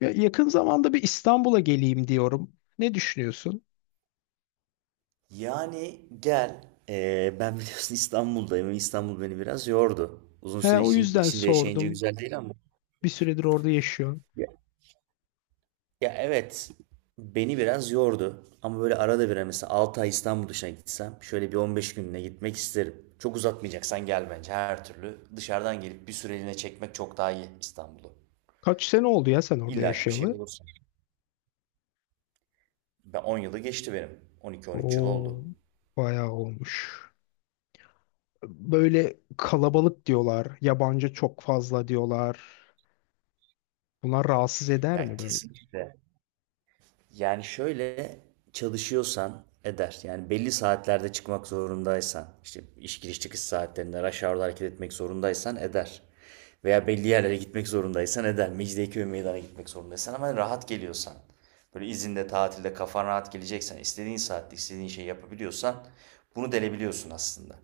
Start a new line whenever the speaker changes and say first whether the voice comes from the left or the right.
left: Ya yakın zamanda bir İstanbul'a geleyim diyorum. Ne düşünüyorsun?
right: Yani gel. Ben biliyorsun İstanbul'dayım. İstanbul beni biraz yordu. Uzun
left: He,
right: süre
left: o yüzden
right: içinde yaşayınca
left: sordum.
right: güzel değil ama.
left: Bir süredir orada yaşıyorsun.
right: Ya, ya evet. Beni biraz yordu. Ama böyle arada bir hani mesela 6 ay İstanbul dışına gitsem şöyle bir 15 gününe gitmek isterim. Çok uzatmayacaksan gel bence her türlü. Dışarıdan gelip bir süreliğine çekmek çok daha iyi İstanbul'u.
left: Kaç sene oldu ya sen orada
right: İlla ki bir şey
left: yaşayalı?
right: bulursun. Ben 10 yılı geçti benim. 12-13 yıl oldu.
left: Oo, bayağı olmuş. Böyle kalabalık diyorlar. Yabancı çok fazla diyorlar. Bunlar rahatsız eder
right: Ya
left: mi böyle?
right: kesinlikle. Yani şöyle çalışıyorsan eder. Yani belli saatlerde çıkmak zorundaysan, işte iş giriş çıkış saatlerinde rush hour'da hareket etmek zorundaysan eder. Veya belli yerlere gitmek zorundaysan eder. Mecidiyeköy meydana gitmek zorundaysan ama rahat geliyorsan. Böyle izinde, tatilde kafan rahat geleceksen, istediğin saatte istediğin şeyi yapabiliyorsan bunu delebiliyorsun aslında.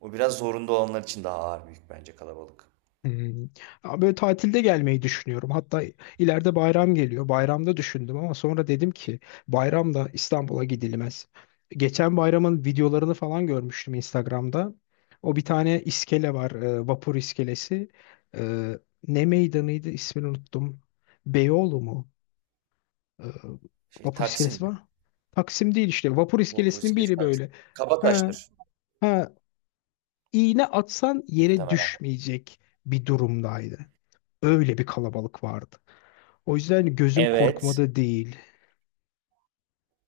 right: O biraz zorunda olanlar için daha ağır büyük bence kalabalık.
left: Hmm. Ama böyle tatilde gelmeyi düşünüyorum. Hatta ileride bayram geliyor. Bayramda düşündüm ama sonra dedim ki bayramda İstanbul'a gidilmez. Geçen bayramın videolarını falan görmüştüm Instagram'da. O bir tane iskele var, vapur iskelesi. E, Ne meydanıydı, ismini unuttum. Beyoğlu mu? E,
right: Şey
left: Vapur
right: Taksim
left: iskelesi
right: mi?
left: var. Taksim değil işte. Vapur
right: Vapur
left: iskelesinin
right: iskelesi
left: biri
right: Taksim.
left: böyle. Ha,
right: Kabataş'tır
left: ha, iğne atsan yere
right: muhtemelen.
left: düşmeyecek bir durumdaydı. Öyle bir kalabalık vardı. O yüzden gözüm
right: Evet.
left: korkmada değil.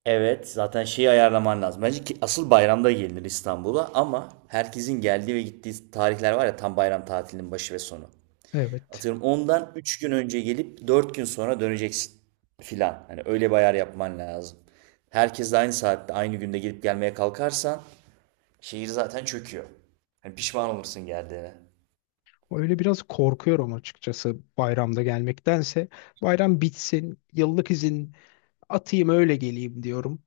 right: Evet, zaten şeyi ayarlaman lazım. Bence ki asıl bayramda gelinir İstanbul'a ama herkesin geldiği ve gittiği tarihler var ya tam bayram tatilinin başı ve sonu.
left: Evet.
right: Atıyorum ondan 3 gün önce gelip 4 gün sonra döneceksin filan. Hani öyle bir ayar yapman lazım. Herkes de aynı saatte aynı günde gelip gelmeye kalkarsan şehir zaten çöküyor. Hani pişman olursun geldiğine.
left: Öyle biraz korkuyorum açıkçası bayramda gelmektense. Bayram bitsin, yıllık izin atayım öyle geleyim diyorum.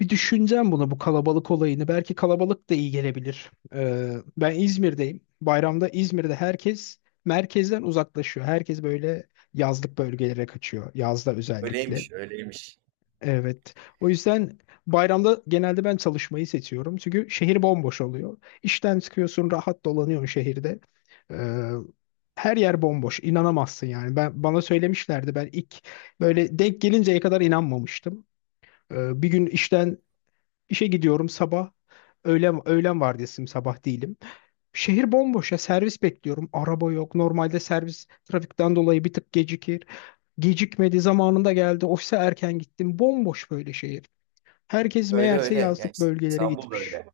left: Bir düşüneceğim bunu, bu kalabalık olayını. Belki kalabalık da iyi gelebilir. Ben İzmir'deyim. Bayramda İzmir'de herkes merkezden uzaklaşıyor. Herkes böyle yazlık bölgelere kaçıyor. Yazda özellikle.
right: Öyleymiş, öyleymiş.
left: Evet. O yüzden bayramda genelde ben çalışmayı seçiyorum. Çünkü şehir bomboş oluyor. İşten çıkıyorsun, rahat dolanıyorsun şehirde. Ee, Her yer bomboş. İnanamazsın yani. Ben bana söylemişlerdi. Ben ilk böyle denk gelinceye kadar inanmamıştım. Bir gün işe gidiyorum sabah. Öğlen vardiyasıyım, sabah değilim. Şehir bomboş ya, servis bekliyorum. Araba yok. Normalde servis trafikten dolayı bir tık gecikir. Gecikmedi, zamanında geldi. Ofise erken gittim. Bomboş böyle şehir. Herkes
right: Öyle
left: meğerse
right: öyle. Yani
left: yazlık bölgelere
right: İstanbul da
left: gitmiş.
right: öyle.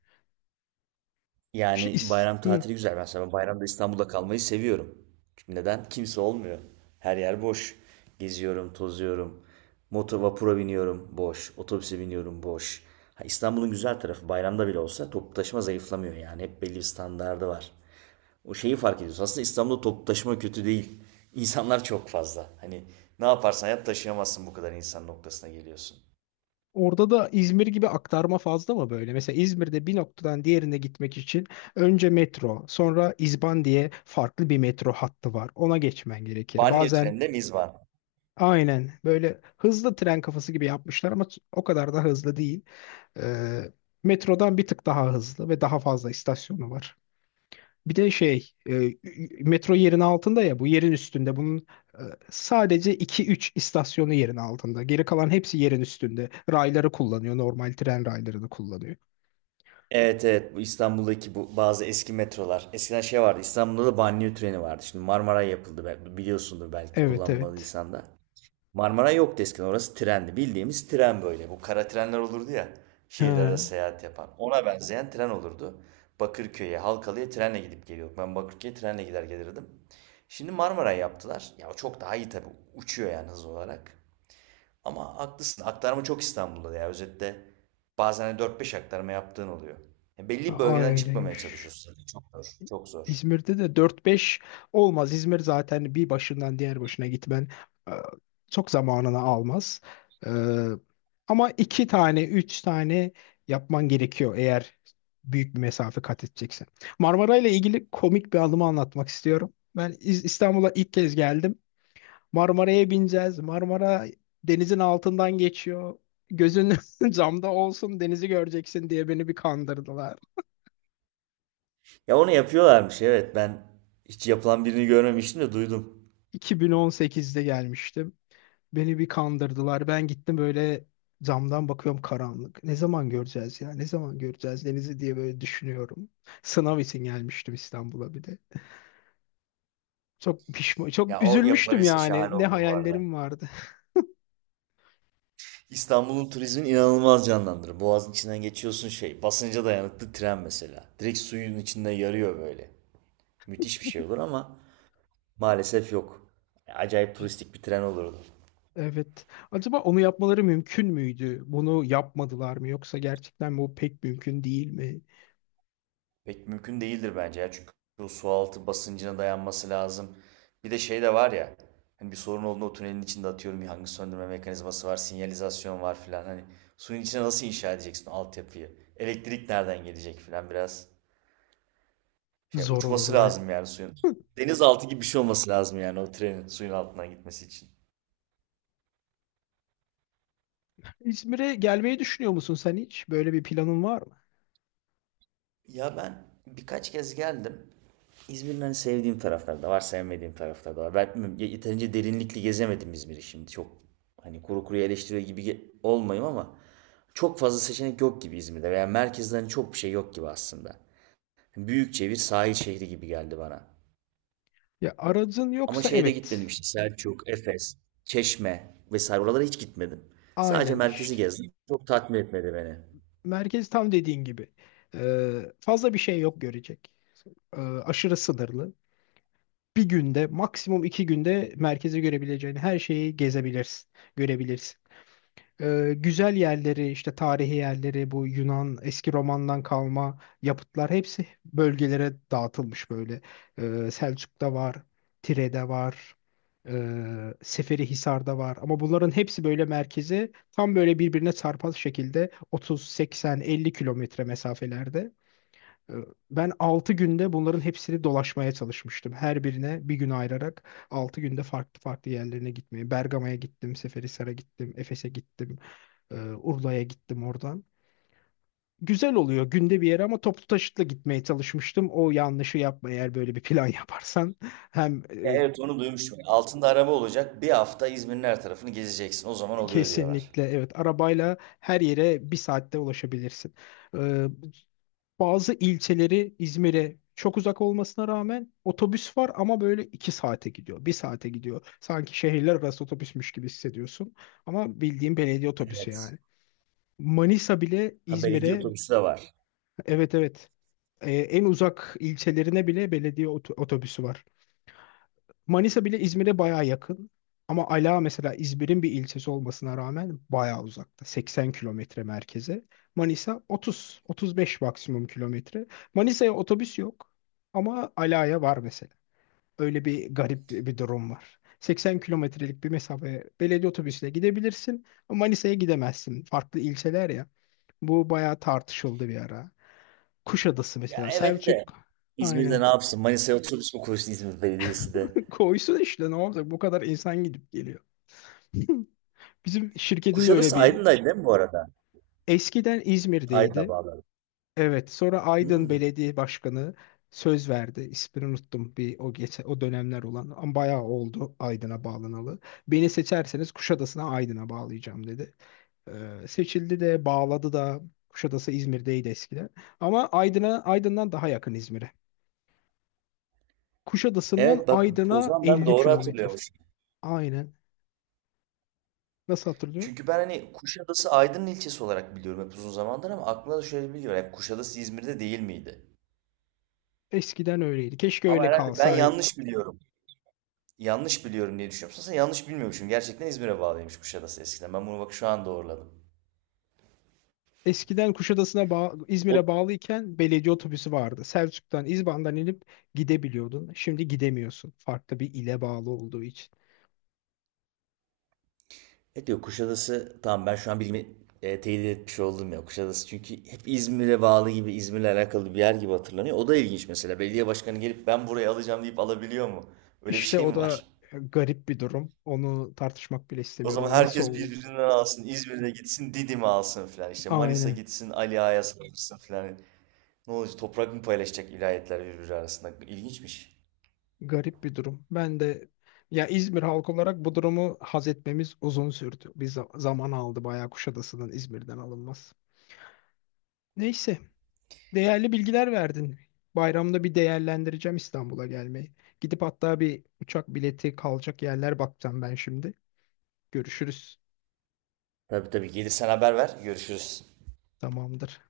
left: İşte
right: Yani bayram
left: Hı.
right: tatili güzel. Mesela bayramda İstanbul'da kalmayı seviyorum. Çünkü neden? Kimse olmuyor. Her yer boş. Geziyorum, tozuyorum. Motor vapura biniyorum, boş. Otobüse biniyorum, boş. Ha, İstanbul'un güzel tarafı bayramda bile olsa toplu taşıma zayıflamıyor yani. Hep belli bir standardı var. O şeyi fark ediyorsun. Aslında İstanbul'da toplu taşıma kötü değil. İnsanlar çok fazla. Hani ne yaparsan yap taşıyamazsın bu kadar insan noktasına geliyorsun.
left: Orada da İzmir gibi aktarma fazla mı böyle? Mesela İzmir'de bir noktadan diğerine gitmek için önce metro, sonra İzban diye farklı bir metro hattı var. Ona geçmen gerekir.
right: Banliyö
left: Bazen
right: treninde miz var.
left: aynen böyle hızlı tren kafası gibi yapmışlar ama o kadar da hızlı değil. Ee, Metrodan bir tık daha hızlı ve daha fazla istasyonu var. Bir de şey, metro yerin altında ya, bu yerin üstünde. Bunun e, sadece iki üç istasyonu yerin altında. Geri kalan hepsi yerin üstünde. Rayları kullanıyor, normal tren raylarını kullanıyor.
right: Evet, bu İstanbul'daki bu bazı eski metrolar. Eskiden şey vardı İstanbul'da da banliyö treni vardı. Şimdi Marmaray yapıldı biliyorsundur belki
left: Evet, evet.
right: kullanmadıysan da. Marmaray yoktu eskiden orası trendi. Bildiğimiz tren böyle. Bu kara trenler olurdu ya şehirler
left: Ha,
right: arası seyahat yapan. Ona benzeyen tren olurdu. Bakırköy'e, Halkalı'ya trenle gidip geliyorduk. Ben Bakırköy'e trenle gider gelirdim. Şimdi Marmaray yaptılar. Ya o çok daha iyi tabii. Uçuyor yani hız olarak. Ama haklısın. Aktarma çok İstanbul'da ya. Özetle bazen hani 4-5 aktarma yaptığın oluyor. Ya belli bir bölgeden çıkmamaya
left: ayrıymış.
right: çalışıyorsun zaten. Çok zor. Çok zor.
left: İzmir'de de dört beş olmaz. İzmir zaten bir başından diğer başına gitmen e, çok zamanını almaz. E, Ama 2 tane, 3 tane yapman gerekiyor, eğer büyük bir mesafe kat edeceksin. Marmara ile ilgili komik bir anımı anlatmak istiyorum. Ben İstanbul'a ilk kez geldim. Marmara'ya bineceğiz. Marmara denizin altından geçiyor. Gözün camda olsun, denizi göreceksin diye beni bir kandırdılar.
right: Ya onu yapıyorlarmış evet ben hiç yapılan birini görmemiştim de duydum.
left: 2018'de gelmiştim. Beni bir kandırdılar. Ben gittim, böyle camdan bakıyorum, karanlık. Ne zaman göreceğiz ya? Ne zaman göreceğiz denizi diye böyle düşünüyorum. Sınav için gelmiştim İstanbul'a bir de. Çok pişman, çok
right: Ya o
left: üzülmüştüm
right: yapılabilse
left: yani.
right: şahane
left: Ne
right: olur bu arada.
left: hayallerim vardı.
right: İstanbul'un turizmini inanılmaz canlandırır. Boğazın içinden geçiyorsun şey. Basınca dayanıklı tren mesela. Direkt suyun içinde yarıyor böyle. Müthiş bir şey olur ama maalesef yok. Acayip turistik bir tren olurdu.
left: Evet. Acaba onu yapmaları mümkün müydü? Bunu yapmadılar mı? Yoksa gerçekten bu pek mümkün değil mi?
right: Pek mümkün değildir bence ya. Çünkü o sualtı basıncına dayanması lazım. Bir de şey de var ya. Hani bir sorun olduğunda o tünelin içinde atıyorum yangın söndürme mekanizması var, sinyalizasyon var filan. Hani suyun içine nasıl inşa edeceksin o altyapıyı? Elektrik nereden gelecek filan biraz. Şey
left: Zor
right: uçması
left: olurdu aynen.
right: lazım yani suyun. Denizaltı gibi bir şey olması lazım yani o trenin suyun altından gitmesi için.
left: İzmir'e gelmeyi düşünüyor musun sen hiç? Böyle bir planın var mı?
right: Ya ben birkaç kez geldim. İzmir'in hani sevdiğim tarafları da var, sevmediğim tarafları da var. Ben yeterince derinlikli gezemedim İzmir'i şimdi. Çok hani kuru kuruya eleştiriyor gibi olmayayım ama çok fazla seçenek yok gibi İzmir'de veya merkezde hani çok bir şey yok gibi aslında. Büyükçe bir sahil şehri gibi geldi bana.
left: Ya aracın
right: Ama
left: yoksa
right: şeye de gitmedim
left: evet.
right: işte Selçuk, Efes, Çeşme vesaire oralara hiç gitmedim. Sadece
left: Aynen
right: merkezi
left: işte.
right: gezdim. Çok tatmin etmedi beni.
left: Merkez tam dediğin gibi. Fazla bir şey yok görecek. Aşırı sınırlı. Bir günde, maksimum iki günde merkezi görebileceğin her şeyi gezebilirsin, görebilirsin. Güzel yerleri, işte tarihi yerleri, bu Yunan eski Roman'dan kalma yapıtlar hepsi bölgelere dağıtılmış böyle. Selçuk'ta var, Tire'de var, Seferihisar'da var ama bunların hepsi böyle merkeze tam böyle birbirine çarpaz şekilde 30, 80, 50 kilometre mesafelerde. Ee, Ben 6 günde bunların hepsini dolaşmaya çalışmıştım. Her birine bir gün ayırarak 6 günde farklı farklı yerlerine gitmeye. Bergama'ya gittim, Seferihisar'a gittim, Efes'e gittim. Ee, Urla'ya gittim oradan. Güzel oluyor günde bir yere ama toplu taşıtla gitmeye çalışmıştım. O yanlışı yapma, eğer böyle bir plan yaparsan. Hem
right: Ya evet onu duymuştum. Altında araba olacak. Bir hafta İzmir'in her tarafını gezeceksin. O zaman oluyor diyorlar.
left: kesinlikle evet, arabayla her yere bir saatte ulaşabilirsin. Ee, Bazı ilçeleri İzmir'e çok uzak olmasına rağmen otobüs var ama böyle 2 saate gidiyor, bir saate gidiyor. Sanki şehirler arası otobüsmüş gibi hissediyorsun. Ama bildiğin belediye otobüsü
right: Evet.
left: yani. Manisa bile
right: Ha belediye
left: İzmir'e.
right: otobüsü de var.
left: Evet, evet. En uzak ilçelerine bile belediye otobüsü var. Manisa bile İzmir'e bayağı yakın. Ama Ala mesela İzmir'in bir ilçesi olmasına rağmen bayağı uzakta. 80 kilometre merkeze. Manisa 30, 35 maksimum kilometre. Manisa'ya otobüs yok ama Ala'ya var mesela. Öyle bir garip bir durum var. 80 kilometrelik bir mesafe belediye otobüsüyle gidebilirsin ama Manisa'ya gidemezsin. Farklı ilçeler ya. Bu bayağı tartışıldı bir ara. Kuşadası
right: Ya
left: mesela.
right: evet de
left: Selçuk,
right: İzmir'de ne
left: aynen.
right: yapsın? Manisa'ya otobüs mü koysun İzmir Belediyesi de?
left: Koysun, işte ne olacak? Bu kadar insan gidip geliyor. Bizim şirketin de öyle
right: Kuşadası
left: bir
right: Aydın'daydı değil mi bu arada?
left: eskiden
right: Aydın'a
left: İzmir'deydi.
right: bağlı.
left: Evet, sonra Aydın
right: Hmm.
left: Belediye Başkanı söz verdi. İsmini unuttum, bir o geçen o dönemler olan ama bayağı oldu Aydın'a bağlanalı. Beni seçerseniz Kuşadası'na, Aydın'a bağlayacağım dedi. Seçildi de, bağladı da. Kuşadası İzmir'deydi eskiden. Ama Aydın'a Aydın'dan daha yakın İzmir'e. Kuşadası'ndan
right: Evet bak o
left: Aydın'a
right: zaman ben
left: 50
right: doğru
left: kilometre.
right: hatırlıyormuşum.
left: Aynen. Nasıl hatırlıyor?
right: Çünkü ben hani Kuşadası Aydın'ın ilçesi olarak biliyorum hep uzun zamandır ama aklımda da şöyle biliyorum. Hep Kuşadası İzmir'de değil miydi?
left: Eskiden öyleydi. Keşke
right: Ama
left: öyle
right: herhalde ben
left: kalsaydı.
right: yanlış biliyorum. Yanlış biliyorum diye düşünüyorum. Aslında yanlış bilmiyormuşum. Gerçekten İzmir'e bağlıymış Kuşadası eskiden. Ben bunu bak şu an doğruladım.
left: Eskiden Kuşadası'na İzmir'e
right: O,
left: bağlıyken belediye otobüsü vardı. Selçuk'tan, İzban'dan inip gidebiliyordun. Şimdi gidemiyorsun. Farklı bir ile bağlı olduğu için.
right: evet diyor Kuşadası tamam ben şu an bilimi teyit etmiş oldum ya. Kuşadası çünkü hep İzmir'e bağlı gibi İzmir'le alakalı bir yer gibi hatırlanıyor. O da ilginç mesela. Belediye başkanı gelip ben burayı alacağım deyip alabiliyor mu? Öyle bir
left: İşte
right: şey
left: o
right: mi var?
left: da garip bir durum. Onu tartışmak bile
right: O
left: istemiyorum.
right: zaman
left: O nasıl
right: herkes
left: oldu?
right: birbirinden alsın. İzmir'de gitsin, Didim'e alsın filan. İşte Manisa
left: Aynen.
right: gitsin, Ali Ağa'ya saldırsın filan. Ne olacak? Toprak mı paylaşacak vilayetler birbiri arasında? İlginçmiş.
left: Garip bir durum. Ben de ya, İzmir halkı olarak bu durumu haz etmemiz uzun sürdü. Bir zaman aldı bayağı Kuşadası'nın İzmir'den alınması. Neyse. Değerli bilgiler verdin. Bayramda bir değerlendireceğim İstanbul'a gelmeyi. Gidip hatta bir uçak bileti, kalacak yerler bakacağım ben şimdi. Görüşürüz.
right: Tabii tabii. Gelirsen haber ver. Görüşürüz.
left: Tamamdır.